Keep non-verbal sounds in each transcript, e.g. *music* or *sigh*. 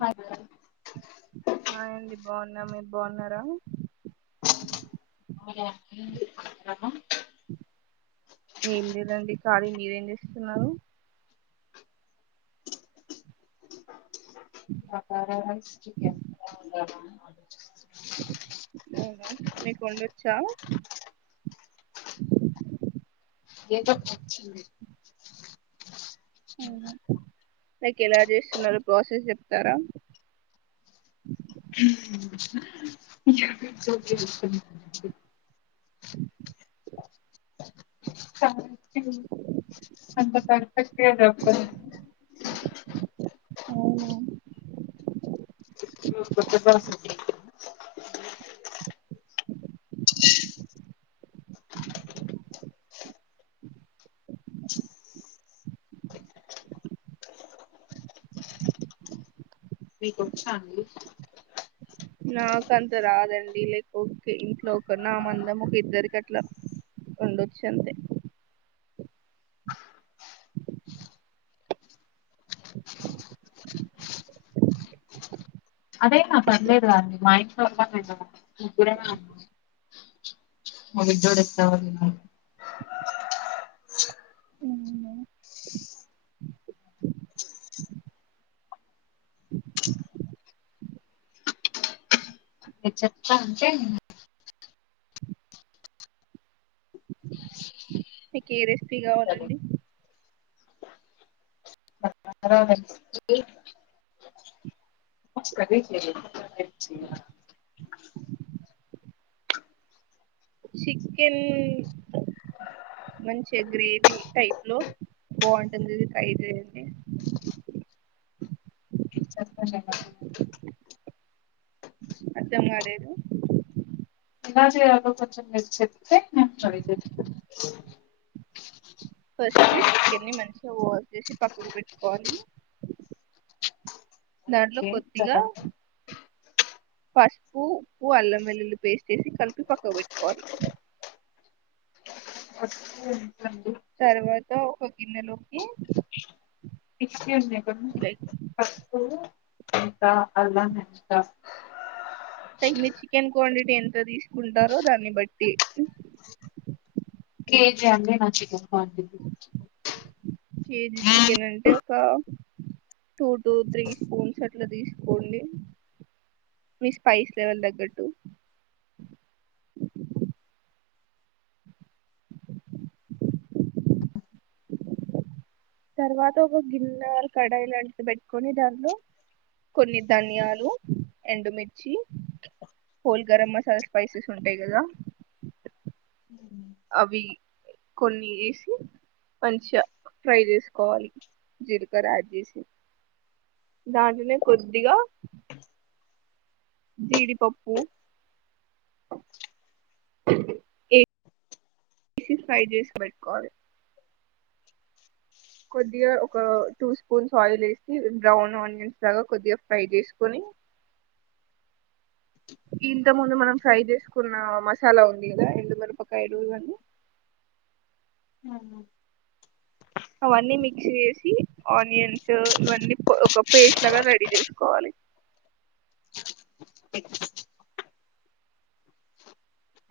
బగారా అ ఏండి బాగున్నా మీరు బాగున్నారా అ అ ఏం లేదండి ఖాళీ మీరేం చేస్తున్నారు అ అవునా మీకు ఉండొచ్చా ఏ అ నైక్ ఎలా చేస్తున్నార ప్రోసెస్ చెప్తారా స అంత చెతేనాప్పు అవునా కొత్త ప్రాసెస్ మీకు వచ్చాండి నాక అంత రాదండి లేక్ ఒకే ఇంట్లో ఒక నా మందం ఒక ఇద్దరికి అట్లా ఉండొచ్చు అంతే అదేనా పర్లేదు మా ఇంట్లో మ దూడస్త *inaudible* అవునా, చెప్తా మీకు ఏ రెసిపీ కావాలండి *inaudible* *unintelligible* చికెన్ మంచి గ్రేవీ టైప్ లో బాగుంటుంది *unintelligible* *unintelligible* అర్థం కాలేదు ఎలా చేయాలో కొంచెం మీరు చెప్తే నేను ట్రై చేస్తా ఫస్ట్ చికెన్ని మంచిగా వాష్ చేసి పక్కకు పెట్టుకోవాలి దాంట్లో ఓకే కొద్దిగ పసుపు ఉప్పు అల్లం వెల్లుల్లి పేస్ట్ వేసి కలిపి పక్కకు పెట్టుకోవాలి అండి తర్వాత ఒక గిన్ని లోకి ఇ ఎక్సెస్ మీ ఇంకా అలానే *unintelligible* తగిన చికెన్ క్వాం ఎంత తీసుకుంటారో దాన్ని బట్టి కేజీ అండి నా చికెన్ క్వాంటిటీ కేజీ చికెన్ అంటే ఒక టూ టూ త్రీ స్పూన్స్ అట్లా తీసుకోండి మీ స్పైస్ లెవెల్ తగ్గట్టు తర్వాత ఒక గిన్న కడాయి లాంటివి పెట్టుకొని దాంలో కొన్ని ధనియాలు ఎండుమిర్చి హోల్ గరం మసాలా స్పైసెస్ ఉంటాయి కదా అవి కొన్ని ఏసి మంచిగా ఫ్రై చేసుకోవాలి జీలకర యాడ్ చేసి దాంట్లోనే కొద్దిగ జీడిపప్పు ఫ్రై చేసి పెట్టుకోవలి కొద్దిగా ఒక టూ స్పూన్స్ ఆయిల్ వేసి బ్రౌన్ ఆనియన్స్ లాగా కొద్దిగా ఫ్రై చేసుకొని ఇంత ముందు మనం ఫ్రై చేసుకున్న మసాలా ఉంది కదా ఎడుమిరపకాయలు ఇవి అన్ని ఆ అవన్నీ మిక్స్ చేసి ఆనియన్స్ ఇవన్నీ ఒక పేస్ట్ లాగా రెడీ చేసుకోవాలి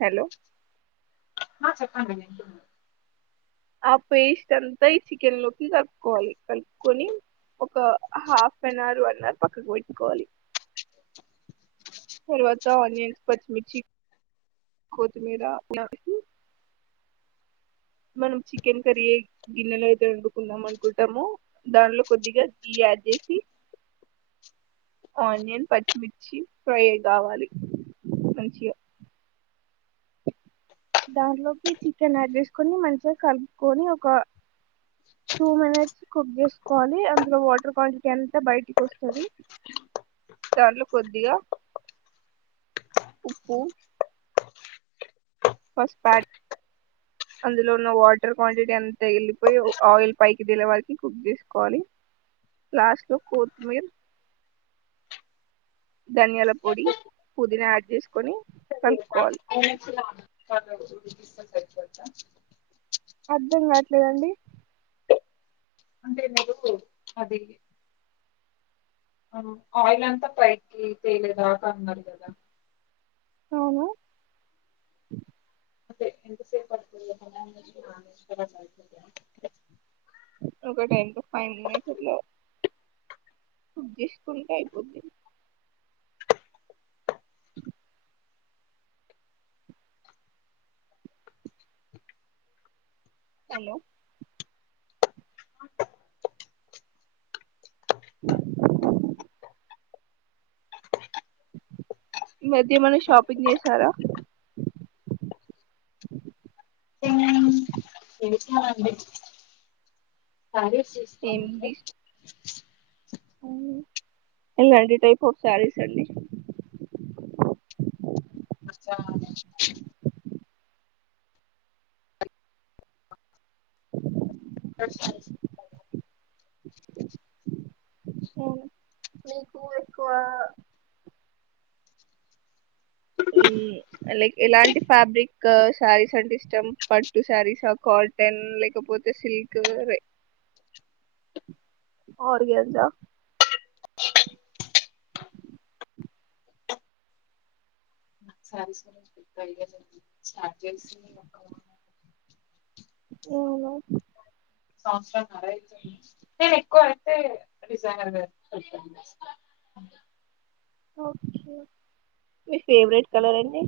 హలో ఆ చెప్పండి వింటున ఆ పేస్ట్ అంతా ఈ చికెన్ లోకి కలుపుకోవాలి కలుపుకొని ఒక half an hour one hour పక్కకు పెట్టుకోవాలి తర్వాత ఆనియన్స్ పచ్చిమిర్చి కొత్తిమీర అల వేసి మనం చికెన్ కర్రీ ఏ గిన్నెలో అయితే వండుకుందాం అనుకుంటామో దాంట్లో కొద్దిగా గీ యాడ్ చేసి ఆనియన్ పచ్చిమిర్చి ఫ్రై కావాలి మంచిగా దాంట్లోకి చికెన్ యాడ్ చేసుకొని మంచిగా కలుపుకొని ఒక టూ మినిట్స్ కుక్ చేసుకోవాలని అందులో వాటర్ క్వాంటిటీ అంత బయటికి వస్తది దాంట్లో కొద్దిగా ఉప్పు పసుపు యాడ్ అందులో ఉన్న వాటర్ క్వాంటిటీ ఎంత వేలిపోయి ఆయిల్ పైకి తేలే వారికి కుక్ చేసుకోవాలి లాస్ట్ లో కొత్తిమీర ధనియాల పొడి పుదీనా యాడ్ చేసుకొని కలుపుకోవాలి అర్ధం కావట్లేదండి అంతే మీరు అది ఆయిల్ అంతా పైకి తేలేదాకా అన్నారు కదా అవునా అంటే ఎంత సేపు పడుతుంది *unintelligible* ఒక టై ఫైన్ మినిట్ అట్లా కుక్ చేసుకుంటే అయిపోది హలో ఈ మధ్య ఏమన్నా షాపింగ్ చేసారా చేశాం అండి శారీస్ తీసుకోమంటే *unintelligible* ఏలాంటి టైప్ ఆఫ్ శారీస్ అండి నాకు చానా ఇష్టం *inaudible* అవును, మీకు ఎక్కువ మ్మ్ లైక్ ఎలాంటి ఫ్యాబ్రిక్ శారీస్ అంటే ఇష్టం పట్టు శారీస్ సా ఆర్ కాటన్ లేకపోతే సిల్క్ రే ఆర్గనైజ్ ఆ సరే సరేయ రెడీ చేసి స్టార్ చేసి వస్తావా అవునా సంవత్సరం నరా అయితుంది నేను ఎక్కువ అయితే డిజైనర్ గా చేస్తున్న ఓకే మీ ఫేవరెట్ కలర్ అండి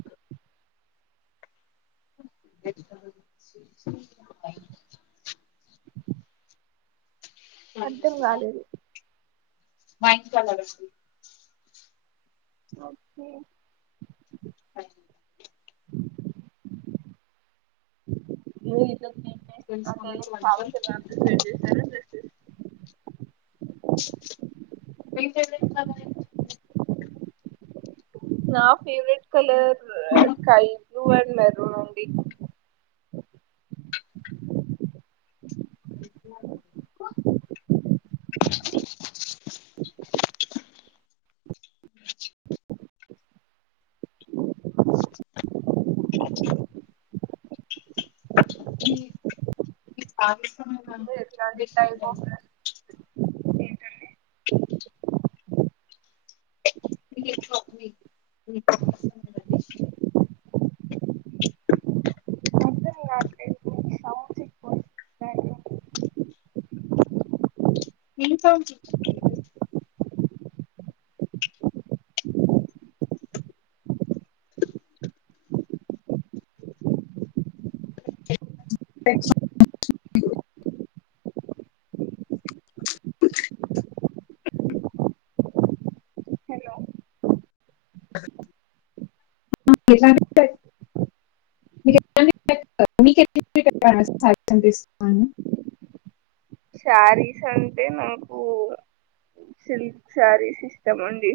అర్థం కాలేదు మా ఇంటి కాడ *unintelligible* ఓకే అండి *unintelligible* డేస్ తెలుసా అట్లా మీకు వైఫై శారీస్ ప్రిపేర్ చేసారా డ్రెస్సెస్ *inaudible* నా favourite colour sky blue and maroon అండి ఈ ఆవేశం మీరు *inaudible* ఎట్లాంటి డెసిషన్ టైప్ ఆఫ్ ఏంటండి డ్రెస్ *inaudible* *inaudible* *inaudible* కోను *inaudible* *inaudible* శారీస్ అంటే నాకు సిల్క్ శారీస్ ఇస్టమండి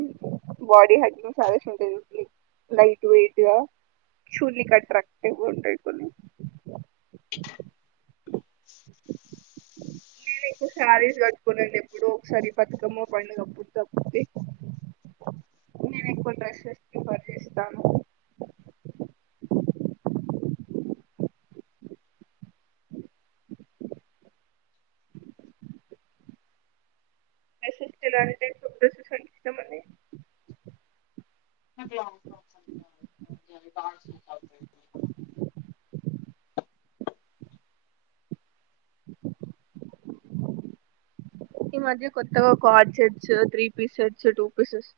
బాడీ హగ్గింగ్ సారీస్ ఉంటాయి లైట్ వెయిట్ గా చూడనికి అట్రాక్టివ్ ఉంటాయి కొన్ని నేను ఎక్కువ శారీస్ కట్టుకోనండి ఎప్పుడో ఒకసారి బతుకమ్మ పండుగప్పుడు తప్పితే నేను ఎక్కువ డ్రెస్సెస్ ప్రిఫర్ చేేస్తాను అసలు కి తేలనే *unintelligible* *inaudible* నాకు లాంగ్ ఫార్క్స్ *unintelligible* ఈ మధ్య కొత్తగా కడ్సెడ్స్ త్రీ పీసెడ్స్ టూ పీసెస్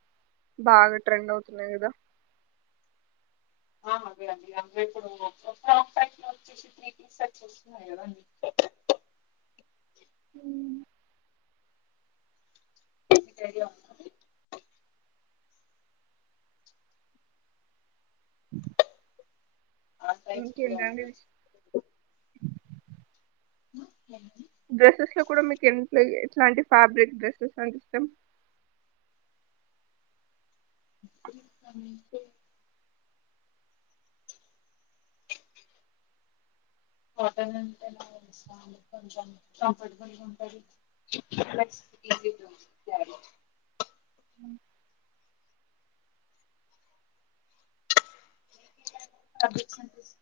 బాగా ట్రెండ్ అవుతున్నాయి కదా ఆ అవే అండి అంటే ఇప్పుడు ఒక ఫ్రాక్ టైప్ లో వచ్చేసి త్రీ పీస్ సెట్స్ వస్తున్నాయి కదండి ఉమ్మ్ మీకు ఐడియా ఉంటుంది ఆ టైప్ ఇంకా ఏంటండీ *unintelligible* డ్రెస్సెస్ లో కూడా మీకు ఏట్ల ఉంటుందో ఎట్లాంటి ఫ్యాబ్రిక్ డ్రెస్సెస్ అంటే ఇష్టం *unintelligible* కమింగ్ టూ కాటన్ అంటే మాక్సిమం కొంచం కంఫర్టబుల్గా ఉంటది ప్లస్ ఈజీ గా క్యారీ తగ్గొచ్చు అనిపిస్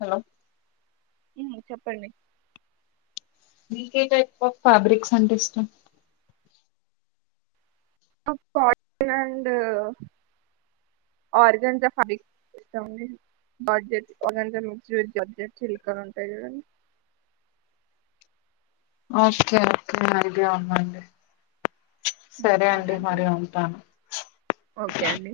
హలో హ్మ్ చెప్పండి మీకే టైప్ఫ్ ఫ్యాబ్రిక్స్ అంటే ఇష్టం కాటన్ అండ్ ఆర్గంజా ఫాబక్ ఇస్తాండి బడ్జెట్ ఆర్గానికా మిక్స్ వి బడ్జెట్ చిలికాలు ఉంటాయి కదండి. ఒకే ఓకే అడి అమండి అలాంటే ఓకే అండి